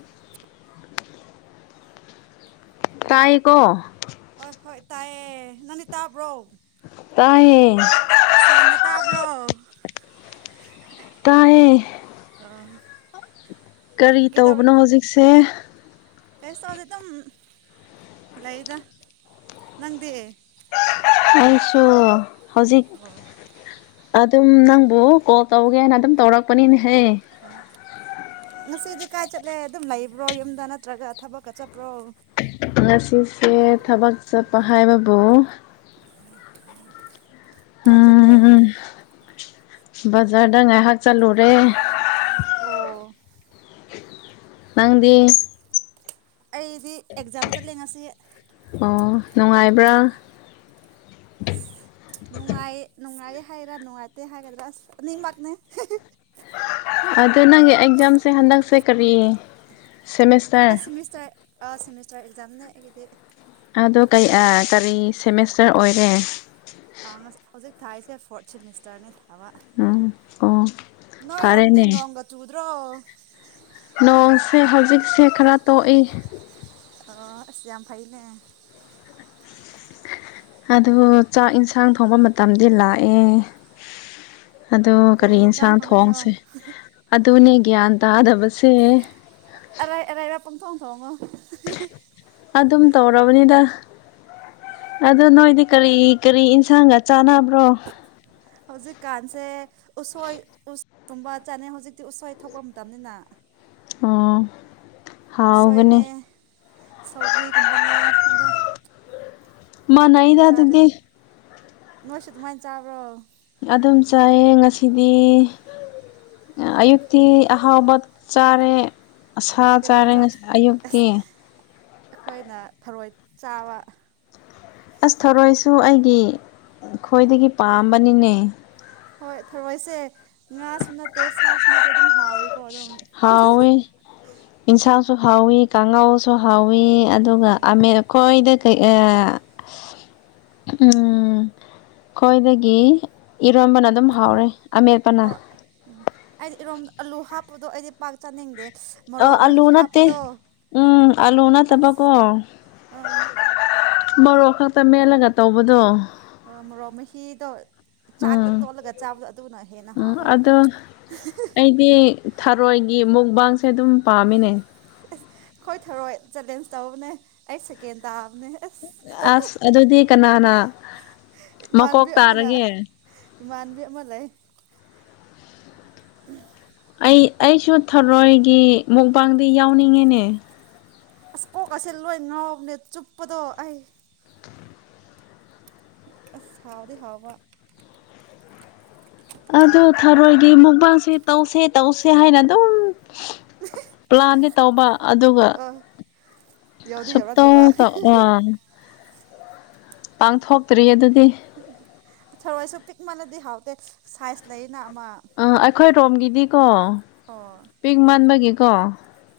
[inaudible] Hello ꯇꯥꯏꯀꯣ ꯑꯣꯏ ꯍꯣꯏ ꯇꯥꯏꯌꯦ ꯅꯪꯗꯤ ꯇꯥꯕ꯭ꯔꯣ꯫ ꯇꯥꯏꯌꯦ ꯁꯦꯡꯅ ꯇꯥꯕ꯭ꯔꯣ꯫ ꯇꯥꯏꯌꯦ꯫ ꯑ꯫ ꯀꯔꯤ ꯇꯧꯕꯅꯣ ꯍꯧꯖꯤꯛꯁꯦ꯫ ꯀꯩꯁꯨ ꯇꯧꯗꯦ ꯗꯨꯝ ꯂꯩꯗ ꯅꯪꯗꯤ꯫ ꯑꯩꯁꯨ ꯍꯧꯖꯤꯛ ꯑꯣ ꯑꯗꯨꯝ ꯅꯪꯕꯨ ꯀꯣꯜ ꯇꯧꯒꯦꯅ ꯑꯗꯨꯝ ꯇꯧꯔꯛꯄꯅꯤꯅꯦꯍꯦ꯫ ꯑ ꯉꯁꯤꯗꯤ ꯀꯥꯏ ꯆꯠꯂꯦ ꯑꯗꯨꯝ ꯂꯩꯕ꯭ꯔꯣ ꯌꯨꯝꯗ ꯅꯠꯇ꯭ꯔꯒ ꯊꯕꯛꯀ ꯆꯠꯄ꯭ꯔꯣ꯫ ꯉꯁꯤꯁꯦ ꯊꯕꯛ ꯆꯠꯄ ꯍꯥꯏꯕꯕꯨ ꯀꯥꯏ ꯆꯠꯂꯦ꯫ ꯎꯝ ꯕꯖꯥꯔꯗ ꯉꯥꯏꯍꯥꯛ ꯆꯠꯂꯨꯔꯦ꯫ ꯑꯣ꯫ ꯅꯪꯗꯤ꯫ ꯑꯩꯗꯤ ꯑꯦꯛꯖꯥꯝ ꯆꯠꯂꯦ ꯉꯁꯤ꯫ ꯑꯣ ꯅꯨꯡꯉꯥꯏꯕ꯭ꯔꯥ꯫ ꯅꯨꯡꯉꯥꯏ ꯅꯨꯡꯉꯥꯏꯌꯦ ꯍꯥꯏꯔꯥ ꯅꯨꯡꯉꯥꯏꯇꯦ ꯍꯥꯏꯒꯗ꯭ꯔꯥ ꯑꯁ ꯑꯅꯤꯃꯛꯅꯦ꯫ ꯑꯗꯨ ꯅꯪꯒꯤ ꯑꯦꯛꯖꯥꯝꯁꯦ ꯍꯟꯗꯛꯁꯦ ꯀꯔꯤ ꯁꯦꯃꯦꯁ ꯑ ꯁꯤꯃꯤꯁꯇꯔ ꯁꯤꯃꯤꯁꯇꯔ ꯑꯦꯛꯖꯥꯝꯅꯦ ꯑꯩꯒꯤꯗꯤ꯫ ꯑꯗꯣ ꯀꯩ ꯑ ꯀꯔꯤ ꯁꯦꯃꯦꯁꯇꯔ ꯑꯣꯏꯔꯦ꯫ ꯑ ꯉꯁ-ꯍꯧꯖꯤꯛ ꯊꯥꯔꯤꯁꯦ ꯐꯣꯔꯠ ꯁꯤꯃꯦꯁꯇꯔꯅꯦ ꯊꯥꯕ ꯎꯝ ꯑꯣ ꯅꯣꯏꯔꯣꯝꯗꯤ ꯐꯔꯦꯅꯦ ꯅꯣꯡꯒ ꯆꯨꯗ꯭ꯔꯣ꯫ ꯅꯣꯡꯁꯦ ꯍꯧꯖꯤꯛꯁꯦ ꯈꯔ ꯇꯣꯛꯏ꯫ ꯑꯁ ꯌꯥꯝ ꯐꯥꯏꯅꯦ ꯑꯗꯨ ꯆꯥꯛ ꯏꯟꯁꯥꯡ ꯊꯣꯡꯕ ꯃꯇꯝꯗꯤ ꯂꯥꯛꯑꯦ ꯑꯗꯨ ꯀꯔꯤ ꯌꯦꯟꯖꯥꯡ ꯌꯦꯟꯁꯥꯡ ꯊꯣꯡꯗꯣꯏꯅꯣ ꯊꯣꯡꯁꯦ ꯑꯗꯨꯅꯦ ꯒ꯭ꯌꯥꯟ ꯇꯥꯗꯕꯁꯦ ꯑꯔꯩ ꯑꯔꯩꯕ ꯄꯪꯊꯣꯡ ꯊꯣꯡꯉꯣ ꯑꯗꯨꯝ ꯇꯧꯔꯕꯅꯤꯗ ꯑꯗꯨ ꯅꯣꯏꯗꯤ ꯀꯔꯤ ꯀꯔꯤ ꯏꯟꯁꯥꯡꯒ ꯆꯥꯟꯅꯕ꯭ꯔꯣ ꯍꯧꯖꯤꯛꯀꯥꯟꯁꯦ ꯎꯁꯣꯏ ꯇꯨꯝꯕ ꯆꯠꯅꯩ ꯍꯧꯖꯤꯛꯇꯤ ꯎꯁꯣꯏ ꯊꯣꯛꯄ ꯃꯇꯝꯅꯤꯅ ꯑꯣ ꯍꯥꯎꯒꯅꯤ ꯎꯁꯣꯏꯅꯦ ꯁꯧꯒ꯭ꯔꯤꯒꯨꯝꯕꯅꯦ ꯑꯗꯣ ꯃꯥ ꯑꯗꯨꯝ ꯅꯩꯗ ꯆꯥꯔꯦ ꯑꯗꯨꯗꯤ ꯅꯣꯏꯁꯨ ꯑꯗꯨꯃꯥꯏꯅ ꯆꯥꯕ꯭ꯔꯣ ꯑꯗꯨꯝ ꯆꯥꯏꯌꯦ ꯉꯁꯤꯗꯤ ꯑꯌꯨꯛꯇꯤ ꯑꯍꯧꯕ ꯆꯥꯔꯦ ꯑꯁꯥ ꯀꯔꯤ ꯆꯥꯔꯦ ꯉꯥ ꯑꯌꯨꯛꯇꯤ ꯑꯈꯣꯏꯅ ꯊꯔꯣꯏ ꯆꯥꯕ ꯑꯁ ꯊꯣꯔꯣꯏꯁꯨ ꯑꯩꯒꯤ ꯈ꯭ꯋꯥꯏꯗꯒꯤ ꯄꯥꯝꯕꯅꯤꯅꯦ ꯍꯣꯏ ꯊꯔꯣꯏꯁꯦ ꯉꯥꯁꯨ ꯅꯠꯇꯦ ꯁꯥꯁꯨ ꯅꯠꯇꯦ ꯑꯗꯨꯝ ꯍꯥꯎꯋꯀꯣ ꯑꯗꯨꯝ ꯍꯥꯎꯋꯤ ꯌꯤꯟꯁꯥꯡꯁꯨ ꯍꯥꯎꯋꯤ ꯀꯥꯡꯉꯧꯁꯨ ꯍꯥꯎꯋꯤ ꯑꯗꯨꯒ ꯑꯃꯦꯠ ꯀꯣꯏꯗ ꯀꯩ ꯑ ꯎꯝ ꯈꯣꯏꯗꯒꯤ ꯏꯔꯣꯟꯕꯅ ꯑꯗꯨꯝ ꯍꯥꯎꯔꯦ ꯑꯃꯦꯠꯄꯅ ꯑ ꯎꯝ ꯑꯩꯗꯤ ꯏꯔꯣꯝ ꯑꯂꯨ ꯍꯥꯞꯄꯗꯣ ꯑꯩꯗꯤ ꯄꯥꯛ ꯆꯥꯅꯤꯡꯗꯦ ꯑ ꯃꯣꯔꯣꯛ ꯑꯥꯂꯨ ꯃꯍꯤ ꯅꯠꯇꯦ ꯍꯥꯞꯄꯗꯣ ꯎꯝ ꯑꯥꯂꯨ ꯑꯁ ꯅꯠꯇꯕꯀꯣ ꯑꯥ ꯃꯣꯔꯣꯛ ꯈꯛꯇ ꯃꯦꯜꯂꯒ ꯇꯧꯕꯗꯣ ꯑ ꯃꯣꯔꯣꯛ ꯃꯍꯤꯗꯣ ꯆꯥꯛꯇ ꯎꯝ ꯇꯣꯜꯂꯒ ꯆꯥꯕꯗꯣ ꯑꯗꯨꯅ ꯍꯦꯟꯅ ꯎꯝ ꯍꯥꯎꯋꯦ ꯑꯗꯣ ꯑꯩꯗꯤ ꯊꯔꯣꯏꯒꯤ ꯃꯨꯛꯕꯥꯡꯁꯦ ꯑꯗꯨꯝ ꯄꯥꯝꯃꯤꯅꯦ ꯈꯣꯏ ꯊꯔꯣꯏ ꯆꯦꯂꯦꯟꯖ ꯇꯧꯕꯅꯦ ꯑꯩ ꯁꯦꯀꯦꯟ ꯇꯥꯕꯅꯦ ꯑꯁ ꯑꯁ ꯑꯗꯨꯗꯤ ꯀꯅꯥꯅ ꯃꯀꯣꯛ ꯏꯃꯥꯟꯕꯤ ꯑꯃꯅ ꯇꯥꯔꯒꯦ ꯏꯃꯥꯟꯕꯤ ꯑꯃ ꯂꯩ ꯑꯩ ꯑꯩꯁꯨ ꯊꯔꯣꯏꯒꯤ ꯃꯨꯛꯕꯥꯡꯗꯤ ꯌꯥꯎꯅꯤꯡꯉꯦꯅꯦ ꯀꯣꯛ ꯑꯁꯦ ꯂꯣꯏ ꯉꯥꯎꯕꯅꯦ ꯆꯨꯞꯄꯗꯣ ꯑꯩ ꯑꯁ ꯍꯧꯗꯤ ꯍꯧꯕ ꯑꯗꯨ ꯊꯔꯣꯏꯗꯤ ꯃꯨꯛꯕꯥꯡꯁꯦ ꯇꯧꯁꯦ ꯇꯧꯁꯦ ꯍꯥꯏꯅ ꯑꯗꯨꯝ ꯄ꯭ꯂꯥꯟꯗꯤ ꯇꯧꯕ ꯑꯗꯨꯒ ꯑ ꯌꯥꯎꯗꯤ ꯌꯥꯎꯔꯛꯇꯕ ꯁꯨꯞꯇꯧ ꯇꯧ ꯑꯥ ꯄꯥꯡꯊꯣꯛꯇ꯭ꯔꯤ ꯑꯗꯨꯗꯤ ꯊꯔꯣꯏꯁꯨ ꯄꯤꯛ ꯃꯜꯂꯗꯤ ꯍꯥꯎꯇꯦ ꯁꯥꯏꯖ ꯂꯩꯅ ꯑꯃ ꯑ ꯑꯩꯈꯣꯏ ꯔꯣꯝꯒꯤꯗꯤꯀꯣ ꯑꯣ ꯄꯤꯛ ꯃꯥꯟꯕꯒꯤꯀꯣ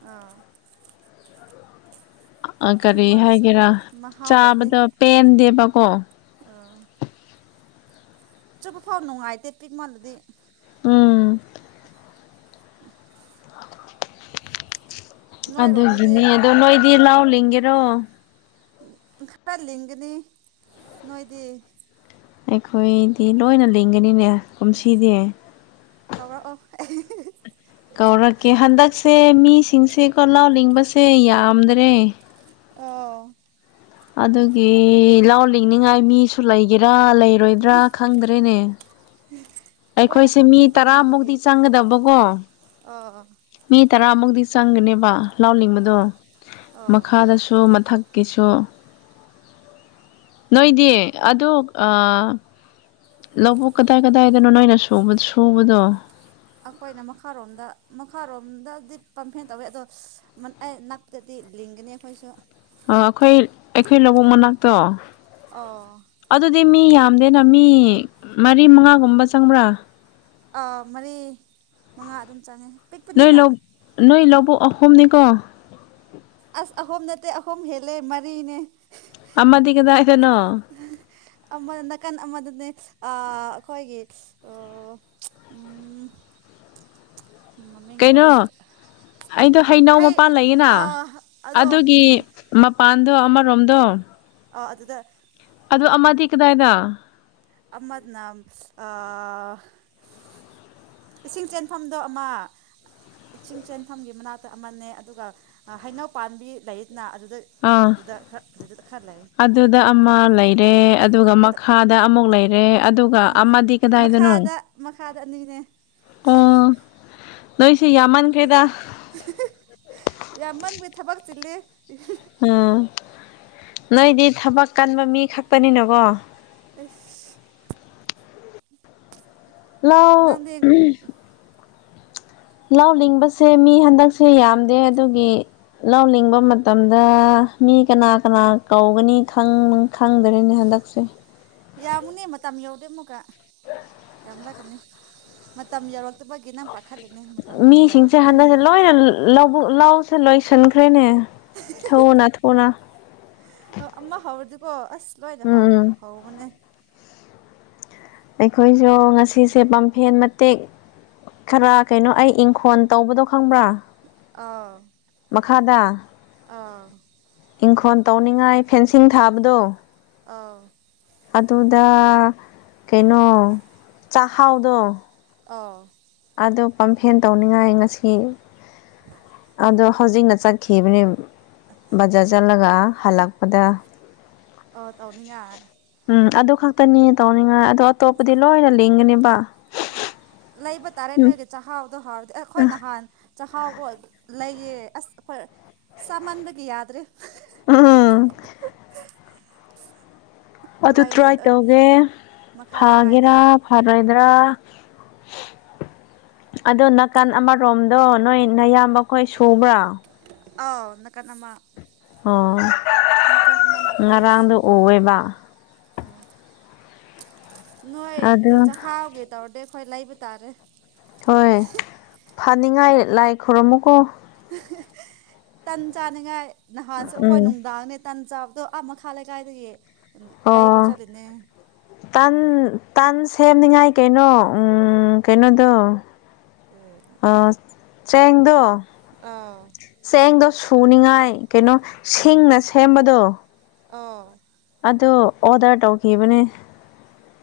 ꯑꯥ ꯑ ꯀꯔꯤ ꯄꯤꯛꯃꯜꯂꯁꯨ ꯍꯥꯏꯒꯦꯔꯥ ꯃꯍꯥꯎ ꯂꯩꯇꯦ ꯆꯥꯕꯗꯣ ꯄꯦꯟꯗꯦꯕꯀꯣ ꯑꯥ ꯆꯨꯞꯄ ꯐꯥꯎ ꯅꯨꯡꯉꯥꯏꯇꯦ ꯄꯤꯛ ꯃꯥꯜꯂꯗꯤ ꯎꯝ [unintelligible] ꯅꯣꯏꯔꯣꯝꯗꯗꯤ ꯑꯗꯨꯒꯤꯅꯦ ꯑꯗꯣ ꯅꯣꯏꯗꯤ ꯂꯥꯎ ꯂꯤꯡꯒꯦꯔꯣ ꯈꯔ ꯂꯤꯡꯒꯅꯤ ꯅꯣꯏꯗꯤ ꯑꯩꯈꯣꯏꯗꯤ ꯂꯣꯏꯅ ꯂꯤꯡꯒꯅꯤꯅꯦ ꯑꯁ ꯀꯨꯝꯁꯤꯗꯤ ꯀꯧꯔꯛꯑꯣ ꯀꯧꯔꯛꯀꯦ ꯍꯟꯗꯛꯁꯦ ꯃꯤꯁꯤꯡꯁꯦꯀꯣ ꯂꯥꯎ ꯂꯤꯡꯕꯁꯦ ꯌꯥꯝꯗ꯭ꯔꯦ ꯑꯣ ꯑꯗꯨꯒꯤ ꯂꯥꯎ ꯂꯤꯡꯅꯤꯡꯉꯥꯏ ꯃꯤꯁꯨ ꯂꯩꯒꯦꯔꯥ ꯂꯩꯔꯣꯏꯕ꯭ꯔꯥ ꯈꯪꯗ꯭ꯔꯦꯅꯦ ꯂꯣꯏꯅ ꯑꯩꯈꯣꯏꯁꯦ ꯃꯤ ꯄꯝꯐꯦꯟ ꯇꯧꯅꯕꯒꯤ ꯇꯔꯥꯃꯨꯛꯇꯤ ꯆꯪꯒꯗꯕꯀꯣ ꯑꯥ ꯑ ꯃꯤ ꯇꯔꯥꯃꯨꯛꯇꯤ ꯆꯪꯒꯅꯦꯕ ꯂꯧ ꯅꯤꯡꯕꯗꯣ ꯑꯥ ꯑꯥ ꯃꯈꯥꯗ ꯁꯨ ꯃꯊꯛꯀꯤꯁꯨ ꯅꯣꯏꯗꯤ ꯑꯗꯨ ꯂꯧꯕꯨꯛ ꯀꯗꯥꯏ ꯀꯗꯥꯏꯗꯅꯣ ꯅꯣꯏꯅ ꯁꯨꯕꯗꯣ ꯑꯩꯈꯣꯏꯅ ꯃꯈꯥꯔꯣꯝꯗ ꯃꯈꯥꯔꯣꯝꯗꯗꯤ ꯄꯝꯐꯦꯟ ꯇꯧꯋꯤ ꯑꯗꯣ ꯗꯗꯤ ꯂꯤꯡꯒꯅꯤ ꯑꯩꯈꯣꯏꯁꯨ ꯑꯩꯈꯣꯏ ꯑꯩꯈꯣꯏ ꯂꯧꯕꯨꯛ ꯃꯅꯥꯛꯇꯣ ꯑꯥ ꯑꯗꯨꯗꯤ ꯃꯤ ꯌꯥꯝꯗꯦꯅ ꯃꯤ ꯃꯔꯤ ꯃꯉꯥꯒꯨꯝꯕ ꯆꯪꯕ꯭ꯔꯥ ꯥ ꯃꯔꯤ ꯃꯉꯥ ꯑꯗꯨꯝ ꯆꯪꯉꯦ ꯅꯣꯏ ꯄꯤꯛꯄꯅꯤꯅ ꯅꯣꯏ ꯂꯧꯕꯨꯛ ꯑꯍꯨꯝꯅꯤꯀꯣ ꯑꯁ ꯑꯍꯨꯝ ꯅꯠꯇꯦ ꯑꯍꯨꯝ ꯍꯦꯜꯂꯦ ꯃꯔꯤꯅꯦ ꯑꯃꯗꯤ ꯀꯗꯥꯏꯗꯅꯣ ꯑꯃꯗ ꯅꯥꯀꯟ ꯑꯃꯗꯅꯦ ꯑ ꯑꯩꯈꯣꯏꯒꯤ ꯎꯝ ꯃꯃꯤꯡꯗꯣ ꯑꯩ ꯀꯩꯅꯣ ꯍꯟꯗꯛ ꯑꯩꯗꯣ ꯍꯩꯅꯧ ꯃꯄꯥꯟ ꯂꯩꯌꯦꯅ ꯑꯗꯣ ꯑꯗꯨꯒꯤ ꯎꯝ ꯃꯄꯥꯟꯗꯣ ꯑꯃꯔꯣꯝꯗꯣ ꯑ ꯑꯗꯨꯗ ꯑꯗꯣ ꯑꯃꯗꯤ ꯀꯗꯥꯏꯗ ꯑꯃ ꯅꯥꯝ ꯑ ꯏꯁꯤꯡ ꯆꯦꯟꯐꯝꯗꯣ ꯑꯃ ꯏꯁꯤꯡ ꯆꯦꯟꯐꯝꯒꯤ ꯃꯅꯥꯛꯇ ꯑꯃꯅꯦ ꯑꯗꯨꯒ ꯍꯩꯅꯧ ꯄꯥꯝꯕꯤ ꯂꯩꯅ ꯑꯗꯨꯗ ꯑꯥ ꯑꯗꯨꯗ ꯈꯔ ꯑꯗꯨꯗ ꯈꯔ ꯂꯩ ꯑꯗꯨꯗ ꯑꯃ ꯂꯩꯔꯦ ꯑꯗꯨꯒ ꯑꯗꯣ ꯃꯈꯥ ꯗ ꯑꯃꯨꯛ ꯂꯩꯔꯦ ꯑꯗꯨꯒ ꯑꯃꯗꯤ ꯀꯗꯥꯏꯗꯅꯣ ꯃꯈꯥꯗ ꯃꯈꯥꯗ ꯑꯅꯤꯅꯦ ꯑꯣ ꯅꯣꯏꯁꯦ ꯌꯥꯝꯃꯟꯈꯦꯗ ꯌꯥꯝꯟꯕꯩ ꯊꯕꯛ ꯆꯤꯜꯂꯤ ꯎꯝ ꯅꯣꯏꯗꯤ ꯊꯕꯛ ꯀꯟꯕ ꯃꯤ ꯈꯛꯇꯅꯤꯅꯀꯣ ꯑꯁ ꯂꯥꯎ ꯅꯪꯗꯤ ꯂꯧ ꯂꯤꯡꯕꯁꯦ ꯃꯤ ꯍꯟꯗꯛꯁꯦ ꯌꯥꯝꯗꯦ ꯑꯗꯨꯒꯤ ꯂꯧ ꯂꯤꯡꯕ ꯃꯇꯝꯗ ꯃꯤ ꯀꯅꯥ ꯀꯅꯥ ꯀꯧꯒꯅꯤ ꯈꯪ ꯈꯪꯗꯔꯦꯅꯦ ꯍꯟꯗꯛꯁꯦ ꯌꯥꯝꯃꯨꯅꯦ ꯃꯇꯝ ꯌꯧꯔꯗꯦ ꯑꯃꯨꯛꯀ ꯌꯥꯝ ꯂꯥꯛꯀꯅꯤ ꯃꯇꯝ ꯌꯧꯔ ꯐꯠꯇꯕꯒꯤꯅ ꯄꯥꯈꯠꯂꯤꯅꯦ ꯃꯇꯝ ꯍꯦꯛ ꯃꯤꯁꯤꯡꯁꯦ ꯌꯥꯎꯔꯗꯤ ꯑꯗꯨꯝ [unintelligible] ꯂꯧꯕꯨꯛ ꯂꯧꯁꯨ ꯂꯣꯏꯁꯟꯈ꯭ꯔꯦꯅꯦ ꯊꯨꯅ ꯊꯨꯅ꯫ ꯑꯣ ꯑꯃ ꯍꯧꯔꯗꯤꯀꯣ ꯑꯁ ꯂꯣꯏꯅ ꯎꯝ ꯍꯧ-ꯍꯧꯕꯅꯦ꯫ ꯑꯩꯈꯣꯏꯁꯨ ꯉꯁꯤꯁꯦ ꯄꯝꯐꯦꯟ ꯃꯇꯦꯛ ꯈꯔ ꯀꯩꯅꯣ ꯑꯩ ꯏꯪꯈꯣꯟ ꯇꯧꯕꯗꯣ ꯈꯪꯕ꯭ꯔꯥ꯫ ꯑ꯫ ꯃꯈꯥꯗ꯫ ꯑ꯫ ꯏꯪꯈꯣꯟ ꯇꯧꯅꯤꯡꯉꯥꯏ ꯐꯦꯟꯁꯤꯡ ꯊꯥꯕꯗꯣ꯫ ꯑ꯫ ꯑꯗꯨꯗ ꯀꯩꯅꯣ ꯆꯥꯍꯥꯎꯗꯣ ꯑ꯫ ꯑꯗꯨ ꯄꯝꯐꯦꯟ ꯇꯧꯅꯤꯉꯥꯏ ꯉꯁꯤ ꯑꯗꯣ ꯍꯧꯖꯤꯛꯅ ꯆꯠꯈꯤꯕꯅꯦ꯫ ꯕꯖꯥꯔ ꯆꯠꯂꯒ ꯍꯜꯂꯛꯄꯗ ꯑꯣ ꯇꯧꯅꯤꯡꯉꯥꯏ ꯎꯝ ꯑꯗꯨ ꯈꯛꯇꯅꯦ ꯇꯧꯅꯤꯡꯉꯥꯏ ꯑꯗꯣ ꯑꯇꯣꯞꯄꯗꯤ ꯂꯣꯏꯅ ꯂꯤꯡꯒꯅꯤꯕ꯫ ꯎꯝ ꯂꯩꯕ ꯇꯥꯔꯦ ꯅꯣꯏꯒꯤ ꯆꯥꯛꯍꯥꯎꯗꯣ ꯍꯥꯎꯔꯗꯤ ꯑꯩꯈꯣꯏ ꯅꯍꯥꯟ ꯆꯥꯛꯍꯥꯎꯀꯣ ꯂꯩꯌꯦ ꯑꯁ ꯑꯩꯈꯣꯏ ꯆꯥꯃꯟꯕꯒꯤ ꯌꯥꯗ꯭ꯔꯦ꯫ ꯎꯝ꯫ ꯑꯗꯨ ꯂꯩꯌꯦ ꯇ꯭ꯔꯥꯏ ꯇꯧꯒꯦ ꯃꯈꯥ ꯂꯩꯀꯥꯏꯗ ꯐꯒꯦꯔꯥ ꯐꯔꯣꯏꯗ꯭ꯔꯥ꯫ ꯑꯗꯣ ꯅꯥꯀꯟ ꯑꯃꯔꯣꯝꯗꯣ ꯅꯣꯏ ꯅꯌꯥꯝꯕꯈꯣꯏ ꯁꯨꯕ꯭ꯔꯥ꯫ ꯑꯧ ꯅꯥꯀꯟ ꯑꯃ꯫ ꯑꯣ ꯅꯥꯀꯟ ꯑꯃꯅ ꯑꯩꯈꯣꯏ ꯉꯔꯥꯡꯗꯣ ꯁꯨꯕ꯫ ꯎꯑꯦꯕ ꯑ ꯅꯣꯏ ꯑꯗꯨ ꯆꯍꯥꯎꯒꯤ ꯇꯧꯔꯗꯤ ꯑꯩꯈꯣꯏ ꯂꯩꯕ ꯇꯥꯔꯦ꯫ ꯍꯣꯏ ꯐꯅꯤꯡꯉꯥꯏ ꯂꯥꯏ ꯈꯨꯔꯝꯃꯨꯀꯣ꯫ ꯇꯟ ꯆꯥꯅꯤꯡꯉꯥꯏ ꯅꯍꯥꯟꯁꯨ ꯑꯩꯈꯣꯏ ꯎꯝ ꯅꯨꯡꯗꯥꯡꯅꯦ ꯇꯟ ꯆꯥꯕꯗꯣ ꯑꯥ ꯃꯈꯥ ꯂꯩꯀꯥꯏꯗꯒꯤ ꯎ ꯂꯩꯕ ꯑꯣ ꯆꯠꯂꯤꯅꯦ꯫ ꯇꯟ ꯇꯟ ꯁꯦꯝꯅꯤꯡꯉꯥꯏ ꯀꯩꯅꯣ ꯎꯝ ꯀꯩꯅꯣꯗꯣ ꯀꯩꯕꯨ꯫ ꯑ ꯆꯦꯡꯗꯣ꯫ ꯑꯥ꯫ ꯆꯦꯡꯗꯣ ꯁꯨꯅꯤꯉꯥꯏ ꯀꯩꯅꯣ ꯁꯤꯡꯅ ꯁꯦꯝꯕꯗꯣ꯫ ꯑ꯫ ꯑꯗꯨ ꯑꯣꯗꯔ ꯇꯧꯈꯤꯕꯅꯦ꯫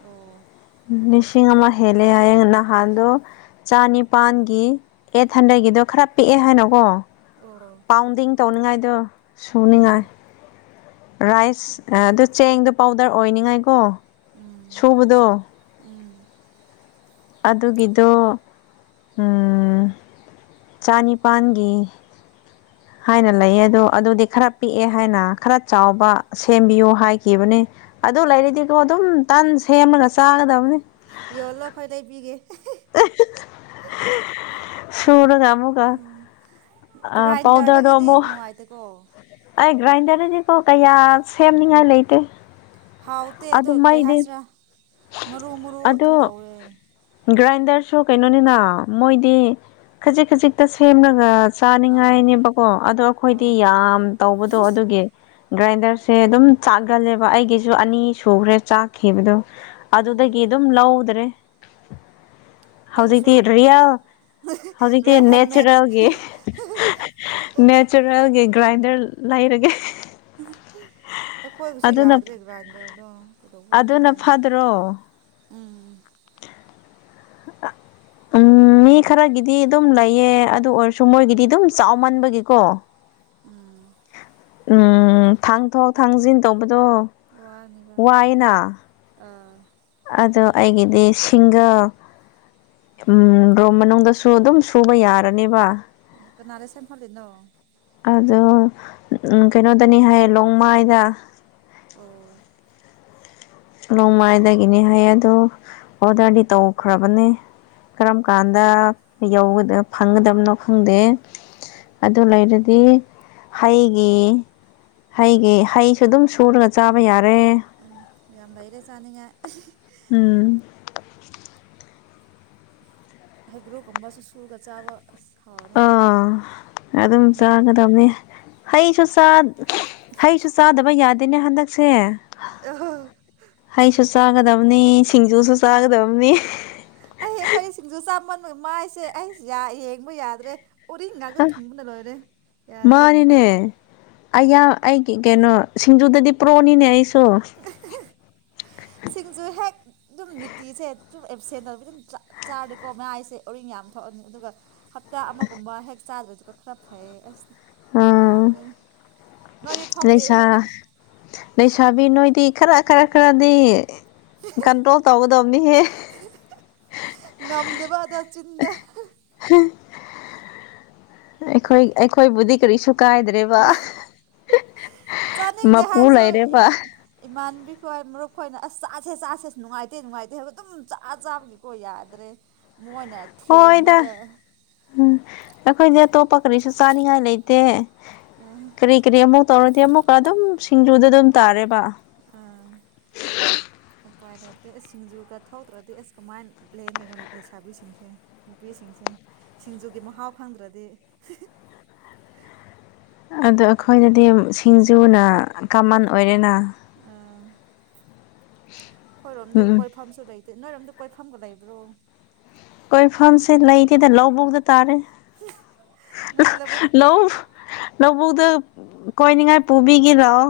ꯑꯣ꯫ ꯎꯝ ꯂꯤꯁꯤꯡ ꯑꯃ ꯍꯦꯜꯂꯦ ꯍꯥꯏꯌꯦ ꯅꯍꯥꯟꯗꯣ ꯆꯅꯤꯄꯥꯟꯒꯤ ꯑꯩꯠ ꯍꯟꯗ꯭ꯔꯦꯠꯀꯤꯗꯣ ꯈꯔ ꯄꯤꯛꯑꯦ ꯍꯥꯏꯅꯀꯣ꯫ ꯑꯣ꯫ ꯄꯥꯎꯟꯗꯤꯡ ꯇꯧꯅꯤꯡꯉꯥꯏꯗꯣ ꯁꯨꯅꯤꯉꯥꯏ꯫ ꯎꯝ ꯔꯥꯏꯁ ꯑꯗꯨ ꯆꯦꯡꯗꯣ ꯄꯥꯎꯗꯔ ꯑꯣꯏꯅꯤꯉꯥꯏꯀꯣ ꯎꯝ ꯁꯨꯕꯗꯣ꯫ ꯎꯝ꯫ ꯑꯗꯨꯒꯤꯗꯣ ꯎꯝ ꯆꯅꯤꯄꯥꯥꯟꯒꯤ ꯍꯥꯏꯅ ꯂꯩꯌꯦ ꯑꯗꯣ ꯑꯗꯨꯗꯤ ꯈꯔ ꯄꯤꯛꯑꯦ ꯍꯥꯏꯅ ꯈꯔ ꯆꯥꯎꯕ ꯁꯦꯝꯕꯤꯌꯨ ꯍꯥꯏꯈꯤꯕꯅꯦ꯫ ꯑꯗꯨ ꯂꯩꯔꯗꯤꯀꯣ ꯑꯗꯨꯝ ꯇꯟ ꯁꯦꯝꯃꯒ ꯆꯥꯒꯗꯕꯅꯦ꯫ ꯌꯣꯜꯂꯣ ꯑꯩꯈꯣꯏ ꯂꯩꯕꯤꯒꯦ꯫ [unintelligible] ꯁꯨꯔꯒ ꯑꯃꯨꯛꯀ ꯄꯥꯎꯗꯔꯗꯣ ꯒ꯭ꯔꯥꯏꯟꯗꯔꯗꯒꯤꯗꯤ ꯑꯃꯨꯛ ꯅꯨꯡꯉꯥꯏꯇꯦꯀꯣ ꯑꯩ ꯒ꯭ꯔꯥꯏꯟꯗꯔꯗꯗꯤꯀꯣ ꯀꯌꯥ ꯁꯦꯝꯅꯤꯡꯉꯥꯏ ꯂꯩꯇꯦ ꯍꯥꯎꯇꯦ ꯑꯗꯣ ꯑꯗꯨ ꯀꯩ ꯃꯩꯗꯤ ꯍꯥꯏꯁꯤꯔꯥ ꯃꯔꯨ ꯃꯔꯨ ꯑꯗꯨ ꯑꯗꯨꯝ ꯇꯧꯋꯦ ꯒ꯭ꯔꯥꯏꯟꯗꯔꯁꯨ ꯀꯩꯅꯣꯅꯤꯅ ꯃꯣꯏꯗꯤ ꯈꯖꯤꯛ ꯈꯖꯤꯛꯇ ꯁꯦꯝꯂꯒ ꯑꯥ ꯆꯥꯅꯤꯡꯉꯥꯏꯅꯦꯕꯀꯣ ꯑꯗꯣ ꯑꯩꯈꯣꯏꯗꯤ ꯑꯥ ꯌꯥꯝ ꯇꯧꯕꯗꯣ ꯑꯗꯨꯒꯤ ꯒ꯭ꯔꯥꯏꯟꯗꯔꯁꯦ ꯑꯗꯨꯝ ꯆꯥꯛꯒꯜꯂꯦꯕ ꯑꯩꯒꯤꯁꯨ ꯑꯅꯤ ꯁꯨꯈ꯭ꯔꯦ ꯆꯥꯛ ꯈꯤꯕꯗꯣ ꯎꯝ ꯑꯗꯨꯗꯒꯤ ꯑꯗꯨꯝ ꯂꯧꯗ꯭ꯔꯦ ꯑꯩꯒꯤꯁꯨ ꯍꯧꯖꯤꯛꯇꯤ ꯔꯤꯌꯦꯜ ꯍꯧꯖꯤꯛꯇꯤ ꯔꯤꯌꯦꯜ ꯍꯦꯟꯃꯦꯠ ꯅꯦꯆꯔꯦꯜꯒꯤ ꯅꯦꯆꯔꯦꯜꯒꯤ ꯒ꯭ꯔꯥꯏꯟꯗꯔ ꯂꯩꯔꯒꯦ ꯈꯣꯏꯕꯨꯁꯨ ꯑꯗꯨꯅ ꯌꯥꯗ꯭ꯔꯦ ꯒ꯭ꯔꯥꯏꯟꯗꯔꯗꯣ ꯀꯩꯗꯧꯕꯧꯕꯗ ꯑꯗꯨꯅ ꯈꯪꯗꯦ ꯐꯗ꯭ꯔꯣ ꯎꯝ ꯑ ꯎꯝ ꯃꯤ ꯈꯔꯒꯤꯗꯤ ꯑꯗꯨꯝ ꯂꯩꯌꯦ ꯑꯗꯨ ꯑꯣꯏꯔꯁꯨ ꯃꯣꯏꯒꯤꯗꯤ ꯑꯗꯨꯝ ꯆꯥꯎꯃꯟꯕꯒꯤꯀꯣ ꯎꯝ ꯎꯝ ꯊꯥꯡ ꯊꯣꯛ ꯊꯥꯡꯖꯤꯟ ꯇꯧꯕꯗꯣ ꯋꯥꯅꯦꯕ ꯋꯥꯏꯅ ꯑꯥ ꯑꯗꯣ ꯑꯩꯒꯤꯗꯤ ꯁꯤꯡꯒꯜ ꯗꯣ ꯃꯅꯨꯡꯗꯁꯨ ꯑꯗꯨꯝ ꯁꯨꯕ ꯌꯥꯔꯅꯦꯕ ꯀꯅꯥꯗꯥ ꯁꯦꯝꯍꯜꯂꯤꯅꯣ ꯑꯗꯣ ꯎ ꯀꯩꯅꯣꯗꯅꯤ ꯍꯥꯏꯌꯦ ꯂꯣꯡꯃꯥꯏꯗ ꯑꯣ ꯅꯣꯡꯃꯥꯏꯗꯒꯤꯅꯤ ꯍꯥꯏꯌꯦ ꯑꯣ ꯑꯣꯗꯔꯗꯤ ꯇꯧꯈ꯭ꯔꯕꯅꯦ ꯀꯔꯝ ꯀꯥꯟꯗ ꯌꯧ ꯐꯪꯒꯗꯕꯅꯣ ꯈꯪꯗꯦ ꯑꯗꯨ ꯂꯩꯔꯗꯤ ꯍꯩꯒꯤ ꯍꯩꯒꯤ ꯁꯤ ꯍꯩꯁꯨ ꯑꯗꯨꯝ ꯁꯨꯔꯒ ꯆꯥꯕ ꯌꯥꯔꯦ ꯑꯝ ꯌꯥꯝ ꯂꯩꯔꯦ ꯆꯥꯅꯤꯡꯉꯥꯏ [unintelligible] ꯎꯝ ꯍꯩꯒ꯭ꯔꯣꯒꯨꯝꯕꯁꯨ ꯁꯨꯔꯒ ꯆꯥꯕ ꯑ ꯍꯥꯎꯔꯅꯤ ꯑꯗꯨꯗꯤ ꯃꯥ ꯇꯝꯅꯦ ꯍꯩꯁꯨ ꯍꯩꯁꯨ ꯆꯥꯗꯕ ꯌꯥꯗꯦꯅꯦ ꯍꯟꯗꯛꯁꯦ ꯑꯍꯥ ꯍꯩꯁꯨ ꯆꯥꯒꯗꯕꯅꯤ ꯁꯤꯡꯖꯨꯁꯨ ꯆꯥꯒꯗꯕꯅꯤ ꯑꯩ ꯑꯩꯈꯣꯏ ꯁꯤꯡꯁꯨ ꯆꯥꯃꯟꯣꯏ ꯃꯥꯏꯁꯦ ꯑꯩ ꯌꯦꯡꯕ ꯌꯥꯗ꯭ꯔꯦ ꯎꯔꯤꯡ ꯉꯥꯛꯇ ꯊꯨꯡꯕꯅ ꯂꯣꯏꯔꯦ ꯌꯥꯗ꯭ꯔꯥ ꯌꯦꯡꯕ ꯃꯥꯅꯤꯅꯦ ꯑꯩꯌꯥ ꯑꯩꯒꯤ ꯀꯩꯅꯣ ꯁꯤꯡꯖꯨꯗꯗꯤ ꯄ꯭ꯔꯣꯅꯤꯅꯦ ꯑꯩꯁꯨ ꯁꯤꯡꯁꯨ ꯍꯦꯛ ꯑꯗꯨꯝ ꯇꯤꯁꯦ ꯁꯨꯝ ꯁꯦꯟꯅꯕ ꯑꯗꯨꯝ ꯆꯥꯔꯗꯤꯀꯣ ꯃꯌꯥꯏꯁꯦ ꯎꯔꯤꯡ ꯌꯥꯝ ꯊꯣꯛꯑꯅꯤ ꯑꯗꯨꯒ ꯍꯞꯇꯥ ꯑꯃꯒꯨꯝꯕ ꯍꯦꯛ ꯆꯥꯗꯕꯗꯨꯒ ꯈꯔ ꯐꯩꯌꯦ ꯑꯁꯅꯤ ꯎꯝ ꯌꯥꯗ꯭ꯔꯦ ꯅꯣꯏꯗꯤ ꯊꯣꯛꯇꯦ ꯂꯩꯁꯥ ꯎꯔꯤꯦꯡ ꯂꯩꯁꯥꯕꯤ ꯅꯣꯏꯗꯤ ꯈꯔ ꯈꯔ ꯈꯔꯗꯤ ꯀꯟꯇ꯭ꯔꯣꯜ ꯇꯧꯒꯗꯕꯅꯤꯍꯦ ꯉꯝꯗꯕꯗ ꯑꯗꯥ ꯑꯩꯈꯣꯏ ꯑꯩꯈꯣꯏꯕꯨꯗꯤ ꯀꯔꯤꯁꯨ ꯀꯥꯏꯗ꯭ꯔꯦ ꯂꯩꯔꯦꯕ ꯆꯥꯅꯤꯡꯗꯦ ꯃꯄꯨ ꯍꯥꯏꯔꯁꯨ ꯂꯩꯔꯦꯕ ꯏꯃꯥꯟꯅꯕꯤ ꯈꯣꯏ ꯃꯔꯨꯞꯈꯣꯏꯅ ꯑꯁ ꯆꯥꯁꯦ ꯆꯥꯁꯦ ꯅꯨꯡꯉꯥꯏꯇꯦ ꯅꯨꯡꯉꯥꯏꯇꯦ ꯍꯥꯏꯕ ꯑꯗꯨꯝ ꯆꯥ ꯆꯥꯕꯒꯤꯀꯣ ꯌꯥꯗ꯭ꯔꯦ ꯃꯣꯏꯅ ꯍꯣꯏꯗ ꯊꯦꯝꯃꯒ ꯎꯝ ꯑꯩꯈꯣꯏꯗꯤ ꯑꯇꯣꯞꯄ ꯀꯔꯤꯁꯨ ꯆꯥꯅꯤꯡꯉꯥꯏ ꯂꯩꯇꯦ ꯎꯝ ꯍꯝ ꯀꯔꯤ ꯀꯔꯤ ꯑꯃꯨꯛ ꯇꯧꯔꯗꯤ ꯑꯃꯨꯛꯀꯥ ꯑꯗꯨꯝ ꯁꯤꯡꯖꯨꯗ ꯑꯗꯨꯝ ꯇꯥꯔꯦꯕ ꯎꯝ ꯎꯄꯥꯏ ꯂꯩꯇꯦ ꯑꯁ ꯁꯤꯡꯖꯨꯒꯥ ꯊꯣꯛꯗ꯭ꯔꯥꯗꯤ ꯑꯁ ꯀꯃꯥꯏꯟ ꯂꯦꯟꯗꯣꯏꯅꯣ ꯂꯩꯁꯥꯕꯤꯁꯤꯡꯁꯦ ꯅꯨꯄꯤꯁꯤꯡꯁꯦ ꯁꯤꯡꯖꯨꯒꯤ ꯃꯍꯥꯎ ꯈꯪꯗ꯭ꯔꯥꯗꯤ ꯑꯗꯧ ꯑꯩꯈꯣꯏꯗꯗꯤ ꯁꯤꯡꯖꯨꯅ ꯀꯃꯟ ꯑꯣꯏꯔꯦꯅ ꯑꯥ [inaudible] ꯑꯈꯣꯏꯔꯣꯝꯗꯤ ꯎꯝ ꯎꯝ ꯀꯣꯏꯐꯝꯁꯨ ꯂꯩꯇꯦ ꯅꯣꯏꯔꯣꯝꯗꯤ ꯀꯣꯏꯐꯝꯒ ꯂꯩꯕ꯭ꯔꯣ ꯀꯣꯏꯐꯝꯁꯦ ꯂꯩꯇꯦꯗ ꯂꯧꯕꯨꯛꯗ ꯇꯥꯔꯦ ꯅꯣꯏ ꯂꯧꯕꯨꯛ ꯂꯧ ꯂꯧꯕꯨꯛꯗ ꯀꯣꯏꯅꯤꯡꯉꯥꯏ ꯄꯨꯕꯤꯒꯦ ꯂꯥꯛꯑꯣ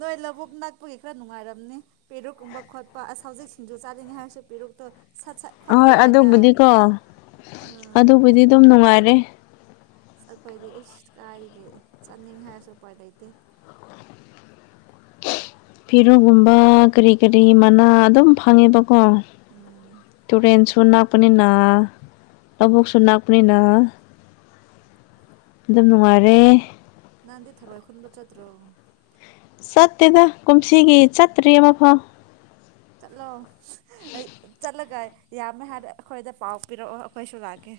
ꯅꯣꯏ ꯂꯧꯕꯨꯛ ꯅꯛꯄꯒꯤ ꯈꯔ ꯅꯨꯡꯉꯥꯏꯔꯝꯅꯤ ꯄꯦꯔꯨꯛꯀꯨꯝꯕ ꯈꯣꯠꯄ ꯑꯁ ꯍꯧꯖꯤꯛ ꯁꯤꯡꯖꯨ ꯆꯥꯅꯤꯡꯉꯦ ꯍꯥꯏꯔꯁꯨ ꯄꯦꯔꯨꯛꯇꯣ ꯁꯠ ꯁꯠ ꯈꯣꯠꯄ ꯑꯍꯣꯏ ꯌꯥꯏꯅ ꯑꯗꯨꯕꯨꯗꯤꯀꯣ ꯑꯥ ꯑꯗꯨꯕꯨꯗꯤ ꯑꯗꯨꯝ ꯅꯨꯡꯉꯥꯏꯔꯦ ꯈꯣꯏꯗꯤ ꯏꯁ ꯀꯥꯏꯗꯒꯤ ꯆꯠꯅꯤꯡꯉꯦ ꯍꯥꯏꯔꯁꯨ ꯎꯄꯥꯏ ꯂꯩꯇꯦ ꯐꯤꯔꯣꯜ ꯒꯨꯝꯕ ꯀꯔꯤ ꯀꯔꯤ ꯃꯅꯥ ꯑꯗꯨꯝ ꯐꯪꯉꯦꯕ ꯀꯣ ꯎꯝ ꯇꯨꯔꯦꯜꯁꯨ ꯅꯛ ꯄꯅꯤꯅ ꯂꯧꯕꯨꯛꯁꯨ ꯅꯛꯄꯅꯤꯅ ꯑꯗꯨꯝ ꯅꯨꯡꯉꯥꯏꯔꯦ ꯅꯍꯥꯟꯗꯤ ꯊꯔꯣꯏ ꯈꯨꯟꯕ ꯆꯠꯇ꯭ꯔꯣ ꯆꯠꯇꯦꯗ ꯀꯨꯝꯁꯤꯒꯤ ꯆꯠꯇ꯭ꯔꯤ ꯑꯃꯐꯥꯎ ꯆꯠꯂꯣ ꯑꯩ ꯆꯠꯂꯒ ꯌꯥꯝꯃꯦ ꯍꯥꯏꯅ ꯑꯩꯈꯣꯏꯗ ꯄꯥꯎ ꯄꯤꯔꯛꯑꯣ ꯑꯈꯣꯏꯁꯨ ꯂꯥꯛꯀꯦ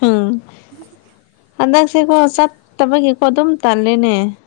ꯍꯝ ꯍꯟꯗꯛꯁꯦꯀꯣ ꯆꯠꯇꯕꯒꯤꯀꯣ ꯑꯗꯨꯝ ꯇꯜꯂꯦꯅꯦ